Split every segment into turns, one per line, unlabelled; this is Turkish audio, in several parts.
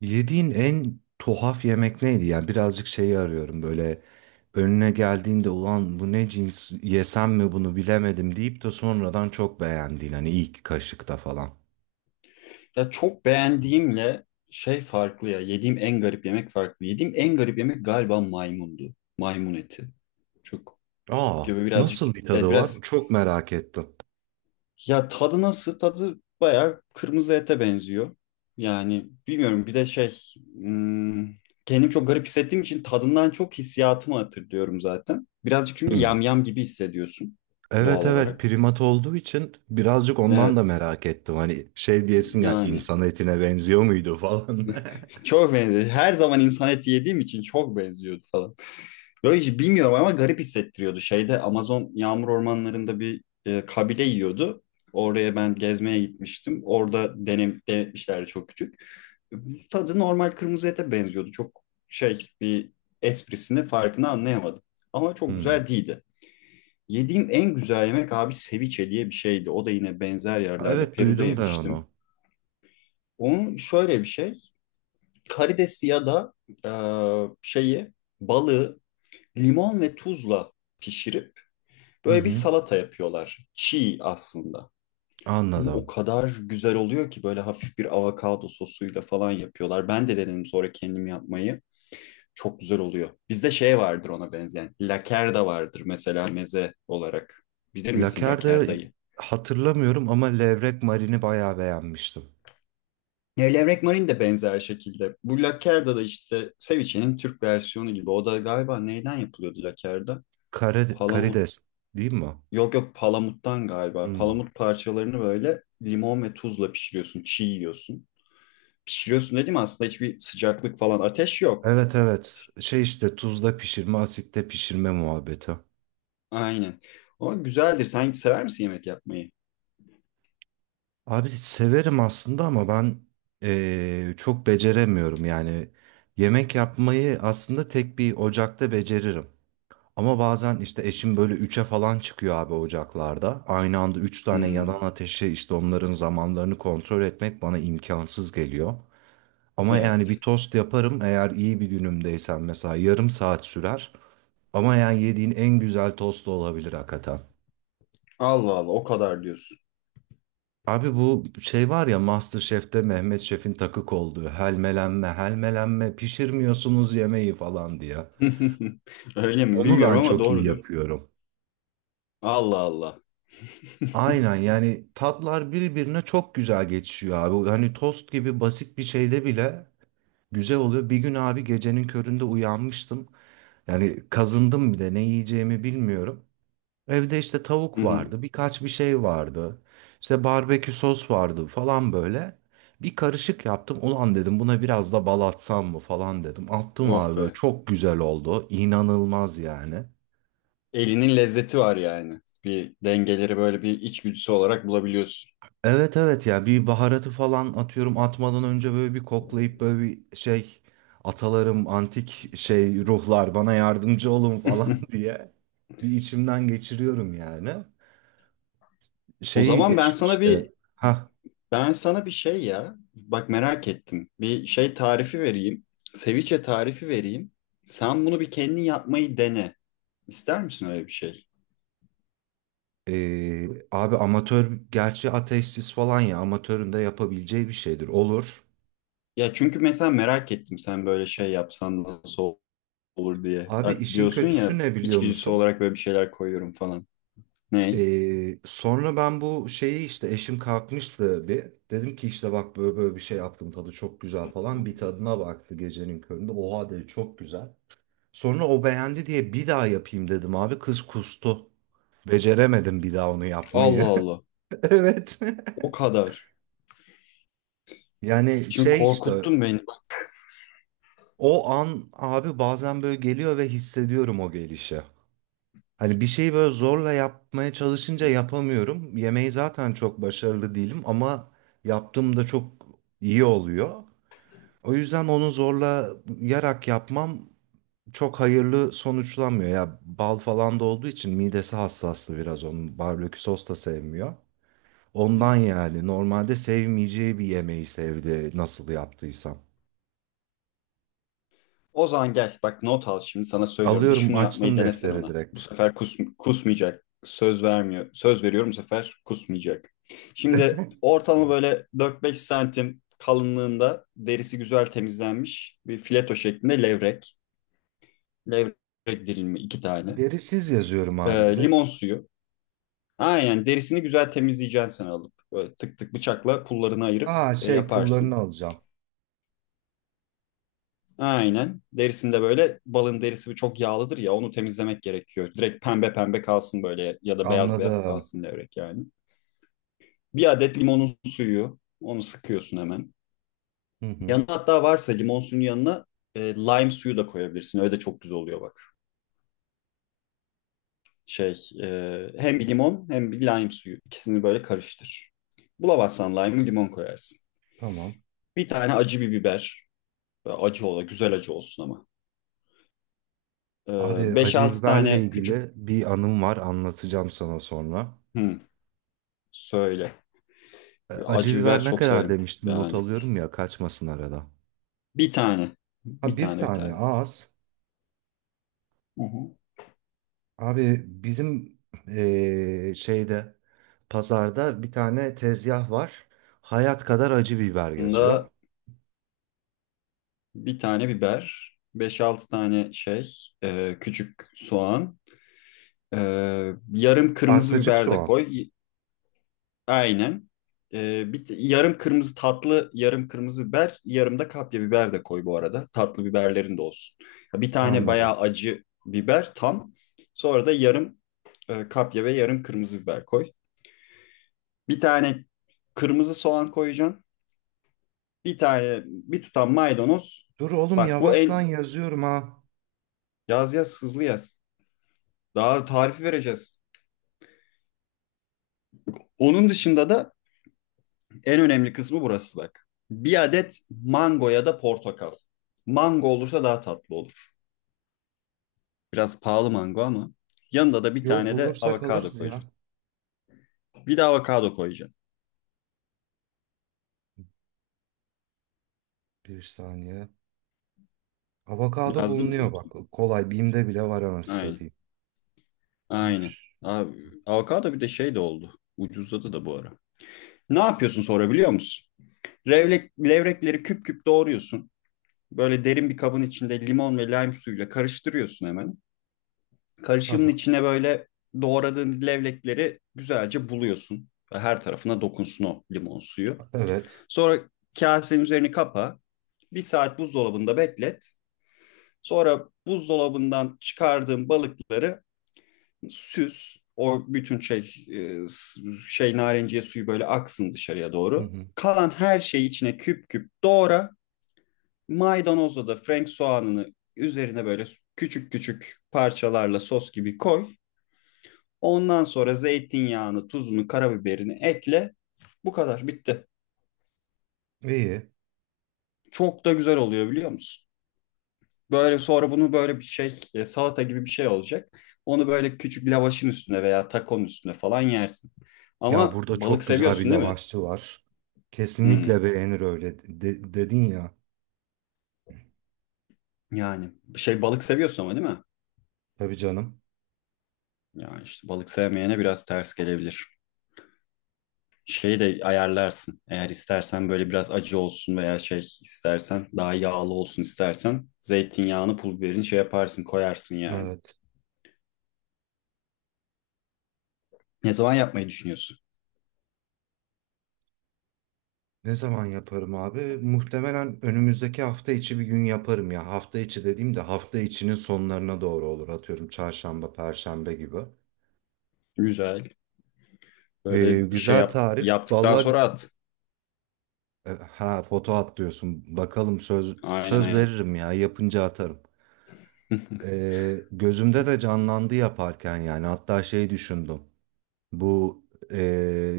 Yediğin en tuhaf yemek neydi? Yani birazcık şeyi arıyorum böyle önüne geldiğinde ulan bu ne cins yesem mi bunu bilemedim deyip de sonradan çok beğendiğin hani ilk kaşıkta falan.
Ya çok beğendiğimle şey farklı ya. Yediğim en garip yemek farklı. Yediğim en garip yemek galiba maymundu. Maymun eti. Çok
Aa
gibi birazcık.
nasıl bir tadı
Evet
var?
biraz.
Çok merak ettim.
Ya tadı nasıl? Tadı bayağı kırmızı ete benziyor. Yani bilmiyorum bir de şey. hmm, Kendim çok garip hissettiğim için tadından çok hissiyatımı hatırlıyorum zaten. Birazcık çünkü
Hmm.
yamyam gibi hissediyorsun doğal
Evet evet,
olarak.
primat olduğu için birazcık ondan da
Evet
merak ettim. Hani şey diyesin ya,
yani
insan etine benziyor muydu falan.
çok benziyor. Her zaman insan eti yediğim için çok benziyordu falan. Böyle hiç bilmiyorum ama garip hissettiriyordu. Şeyde Amazon yağmur ormanlarında bir kabile yiyordu. Oraya ben gezmeye gitmiştim. Orada denetmişlerdi çok küçük. Tadı normal kırmızı ete benziyordu. Çok şey bir esprisini farkını anlayamadım. Ama çok
Hmm.
güzel değildi. Yediğim en güzel yemek abi ceviche diye bir şeydi. O da yine benzer yerlerde
Evet,
Peru'da
duydum ben
yemiştim.
onu.
Onun şöyle bir şey. Karidesi ya da e, şeyi balığı limon ve tuzla pişirip
Hı
böyle bir
hı,
salata yapıyorlar. Çiğ aslında. Ama o
anladım.
kadar güzel oluyor ki böyle hafif bir avokado sosuyla falan yapıyorlar. Ben de denedim sonra kendim yapmayı. Çok güzel oluyor. Bizde şey vardır ona benzeyen. Lakerda vardır mesela meze olarak. Bilir misin
Laker'de
lakerdayı?
hatırlamıyorum ama levrek marini bayağı beğenmiştim.
Levrek marin de benzer şekilde. Bu lakerda da işte ceviche'nin Türk versiyonu gibi. O da galiba neyden yapılıyordu lakerda?
Kare,
Palamut.
karides değil mi o?
Yok, yok, palamuttan galiba.
Hmm.
Palamut parçalarını böyle limon ve tuzla pişiriyorsun, çiğ yiyorsun. Pişiriyorsun dedim aslında hiçbir sıcaklık falan ateş yok.
Evet evet. Şey işte tuzda pişirme, asitte pişirme muhabbeti.
Aynen. O güzeldir. Sen sever misin yemek yapmayı?
Abi severim aslında ama ben çok beceremiyorum yani. Yemek yapmayı aslında tek bir ocakta beceririm. Ama bazen işte eşim böyle üçe falan çıkıyor abi ocaklarda. Aynı anda üç tane yanan
Hmm,
ateşe, işte onların zamanlarını kontrol etmek bana imkansız geliyor. Ama yani bir
evet.
tost yaparım, eğer iyi bir günümdeysem mesela yarım saat sürer. Ama yani yediğin en güzel tost da olabilir hakikaten.
Allah Allah o kadar diyorsun.
Abi bu şey var ya, MasterChef'te Mehmet Şef'in takık olduğu, helmelenme helmelenme pişirmiyorsunuz yemeği falan diye.
Öyle mi
Onu
bilmiyorum
ben
ama
çok iyi
doğrudur.
yapıyorum.
Allah Allah.
Aynen, yani tatlar birbirine çok güzel geçişiyor abi. Hani tost gibi basit bir şeyde bile güzel oluyor. Bir gün abi gecenin köründe uyanmıştım. Yani kazındım bir de, ne yiyeceğimi bilmiyorum. Evde işte
Hı
tavuk
hı.
vardı, birkaç bir şey vardı. İşte barbekü sos vardı falan böyle. Bir karışık yaptım. Ulan dedim buna biraz da bal atsam mı falan dedim. Attım
Of
abi, böyle
be.
çok güzel oldu. İnanılmaz yani.
Elinin lezzeti var yani. Bir dengeleri böyle bir içgüdüsü olarak bulabiliyorsun.
Evet evet ya, bir baharatı falan atıyorum, atmadan önce böyle bir koklayıp böyle bir şey, atalarım antik şey ruhlar bana yardımcı olun falan diye bir içimden geçiriyorum yani.
O
Şeyi
zaman ben
eşim
sana
işte
bir
ha.
Ben sana bir şey ya, bak merak ettim. Bir şey tarifi vereyim. Seviçe tarifi vereyim. Sen bunu bir kendin yapmayı dene. İster misin öyle bir şey?
Abi amatör, gerçi ateistsiz falan, ya amatörün de yapabileceği bir şeydir, olur.
Ya çünkü mesela merak ettim sen böyle şey yapsan nasıl olur diye.
Abi
Ya
işin
diyorsun
kötüsü
ya
ne biliyor
içgüdüsü
musun?
olarak böyle bir şeyler koyuyorum falan. Ne?
Sonra ben bu şeyi işte, eşim kalkmıştı bir. Dedim ki işte bak böyle böyle bir şey yaptım, tadı çok güzel falan. Bir tadına baktı gecenin köründe. Oha dedi, çok güzel. Sonra o beğendi diye bir daha yapayım dedim abi. Kız kustu. Beceremedim bir daha onu
Allah
yapmayı.
Allah.
Evet.
O kadar.
Yani
Şimdi
şey işte,
korkuttun beni.
o an abi bazen böyle geliyor ve hissediyorum o gelişi. Hani bir şeyi böyle zorla yapmaya
Hı,
çalışınca yapamıyorum. Yemeği zaten çok başarılı değilim ama yaptığımda çok iyi oluyor. O yüzden onu zorla yarak yapmam çok hayırlı sonuçlanmıyor. Ya bal falan da olduğu için midesi hassaslı biraz onun. Barbekü sos da sevmiyor.
hı.
Ondan yani, normalde sevmeyeceği bir yemeği sevdi, nasıl yaptıysam.
O zaman gel bak not al şimdi sana söylüyorum. Bir
Alıyorum,
şunu yapmayı
açtım
denesen
deftere
ona.
direkt.
Bu sefer kusmayacak. Söz vermiyor. Söz veriyorum bu sefer kusmayacak. Şimdi ortalama böyle 4-5 santim kalınlığında derisi güzel temizlenmiş bir fileto şeklinde levrek. Levrek dilimi iki tane.
Derisiz yazıyorum abi direkt.
Limon suyu. Aynen derisini güzel temizleyeceksin sen alıp. Böyle tık tık bıçakla pullarını ayırıp
Aa, şey, pullarını
yaparsın.
alacağım.
Aynen. Derisinde böyle balın derisi çok yağlıdır ya onu temizlemek gerekiyor. Direkt pembe pembe kalsın böyle ya da beyaz beyaz
Anladım.
kalsın levrek yani. Bir adet limonun suyu onu sıkıyorsun hemen.
Hı hı,
Yanına hatta varsa limon suyunun yanına lime suyu da koyabilirsin. Öyle de çok güzel oluyor bak. Şey hem bir limon hem bir lime suyu ikisini böyle karıştır. Bulamazsan lime'ı limon koyarsın.
tamam.
Bir tane acı bir biber. Böyle acı ola güzel acı olsun ama. E,
Abi, acı
5-6
biberle
tane küçük.
ilgili bir anım var, anlatacağım sana sonra.
Hı, söyle.
Acı
Acı biber
biber ne
çok
kadar
severim.
demiştin, not
Yani
alıyorum ya, kaçmasın arada.
bir tane.
Ha,
Bir
bir
tane bir
tane
tane.
az.
Hı hı.
Abi bizim şeyde, pazarda bir tane tezgah var. Hayat kadar acı biber yazıyor.
Bunda bir tane biber, beş altı tane şey, küçük soğan, e, yarım kırmızı
Arpacık
biber de
soğan.
koy. Aynen. Yarım kırmızı tatlı, yarım kırmızı biber, yarım da kapya biber de koy bu arada. Tatlı biberlerin de olsun. Ya bir tane
Anladım.
bayağı acı biber tam. Sonra da yarım kapya ve yarım kırmızı biber koy. Bir tane kırmızı soğan koyacaksın. Bir tane bir tutam maydanoz.
Dur oğlum,
Bak bu
yavaştan yazıyorum ha.
yaz yaz hızlı yaz. Daha tarifi vereceğiz. Onun dışında da en önemli kısmı burası bak. Bir adet mango ya da portakal. Mango olursa daha tatlı olur. Biraz pahalı mango ama yanında da bir
Yo,
tane de
bulursak
avokado
alırız ya.
koyacaksın. Bir de avokado koyacaksın.
Bir saniye. Avokado
Yazdım mı
bulunuyor bak.
hepsini?
Kolay. Bim'de bile var, anasını
Aynen.
satayım.
Aynen.
Bir.
Abi, avokado bir de şey de oldu. Ucuzladı da bu ara. Ne yapıyorsun sonra biliyor musun? Levrekleri küp küp doğruyorsun. Böyle derin bir kabın içinde limon ve lime suyuyla karıştırıyorsun hemen. Karışımın
Aha,
içine böyle doğradığın levlekleri güzelce buluyorsun. Ve her tarafına dokunsun o limon suyu.
evet.
Sonra kasenin üzerini kapa. Bir saat buzdolabında beklet. Sonra buzdolabından çıkardığın balıkları süz. O bütün şey narenciye suyu böyle aksın dışarıya
Hı
doğru.
hı.
Kalan her şeyi içine küp küp doğra. Maydanozla da Frank soğanını üzerine böyle küçük küçük parçalarla sos gibi koy. Ondan sonra zeytinyağını, tuzunu, karabiberini ekle. Bu kadar bitti.
İyi.
Çok da güzel oluyor biliyor musun? Böyle sonra bunu böyle bir şey salata gibi bir şey olacak. Onu böyle küçük lavaşın üstüne veya takonun üstüne falan yersin.
Ya,
Ama
burada
balık
çok güzel bir
seviyorsun değil mi?
lavaşçı var.
Hmm.
Kesinlikle beğenir, öyle de- dedin ya.
Yani bir şey balık seviyorsun ama değil mi?
Tabii canım.
Yani işte balık sevmeyene biraz ters gelebilir. Şeyi de ayarlarsın. Eğer istersen böyle biraz acı olsun veya şey istersen daha yağlı olsun istersen zeytinyağını pul biberini şey yaparsın koyarsın yani.
Evet.
Ne zaman yapmayı düşünüyorsun?
Ne zaman yaparım abi? Muhtemelen önümüzdeki hafta içi bir gün yaparım ya. Hafta içi dediğim de hafta içinin sonlarına doğru olur. Atıyorum çarşamba, perşembe gibi.
Güzel. Böyle şey
Güzel
yap,
tarif.
yaptıktan
Vallahi,
sonra at.
Ha foto at diyorsun. Bakalım, söz
Aynen
söz
aynen.
veririm ya, yapınca atarım. Gözümde de canlandı yaparken, yani hatta şey düşündüm. Bu, e,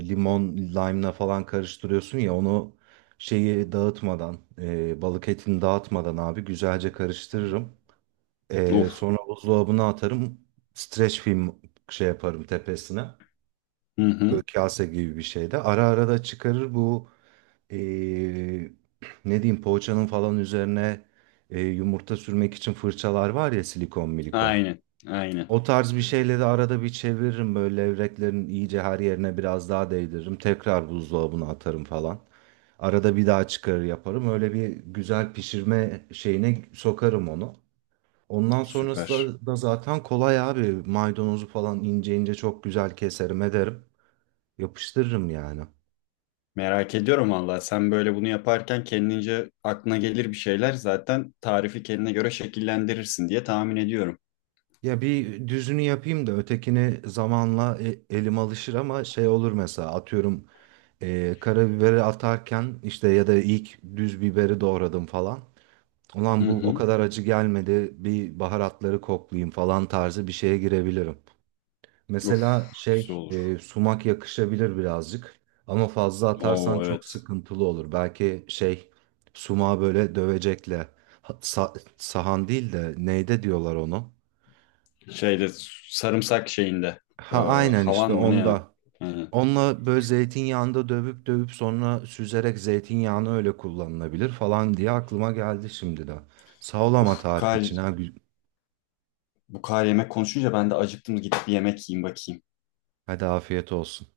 limon lime'la falan karıştırıyorsun ya onu, şeyi dağıtmadan, balık etini dağıtmadan abi güzelce karıştırırım.
Of.
Sonra buzdolabına atarım. Streç film şey yaparım tepesine.
Hı
Böyle
hı.
kase gibi bir şeyde. Ara ara da çıkarır bu, eee, ne diyeyim, poğaçanın falan üzerine, yumurta sürmek için fırçalar var ya, silikon milikon.
Aynen. Aynen.
O tarz bir şeyle de arada bir çeviririm, böyle levreklerin iyice her yerine biraz daha değdiririm. Tekrar buzdolabına atarım falan. Arada bir daha çıkarır yaparım. Öyle bir güzel pişirme şeyine sokarım onu. Ondan sonrası
Süper.
da zaten kolay abi. Maydanozu falan ince ince çok güzel keserim ederim. Yapıştırırım yani.
Merak ediyorum valla. Sen böyle bunu yaparken kendince aklına gelir bir şeyler zaten tarifi kendine göre şekillendirirsin diye tahmin ediyorum.
Ya bir düzünü yapayım da ötekini zamanla e- elim alışır, ama şey olur mesela, atıyorum karabiberi atarken işte, ya da ilk düz biberi doğradım falan.
Hı
Ulan bu o
hı.
kadar acı gelmedi, bir baharatları koklayayım falan tarzı bir şeye girebilirim.
Of.
Mesela
Güzel
şey,
olur.
sumak yakışabilir birazcık ama fazla atarsan
Oo
çok
evet.
sıkıntılı olur. Belki şey, sumağı böyle dövecekle, ha- sa- sahan değil de neyde diyorlar onu.
Şeyde sarımsak şeyinde. Ee,
Ha aynen, işte
havan mı ne ya?
onda.
Aynen.
Onunla böyle zeytinyağında dövüp dövüp sonra süzerek zeytinyağını öyle kullanılabilir falan diye aklıma geldi şimdi de. Sağ ol ama
Uf,
tarifi için ha. Gü-
bu kadar yemek konuşunca ben de acıktım. Gidip bir yemek yiyeyim bakayım.
Hadi afiyet olsun.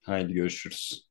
Haydi görüşürüz.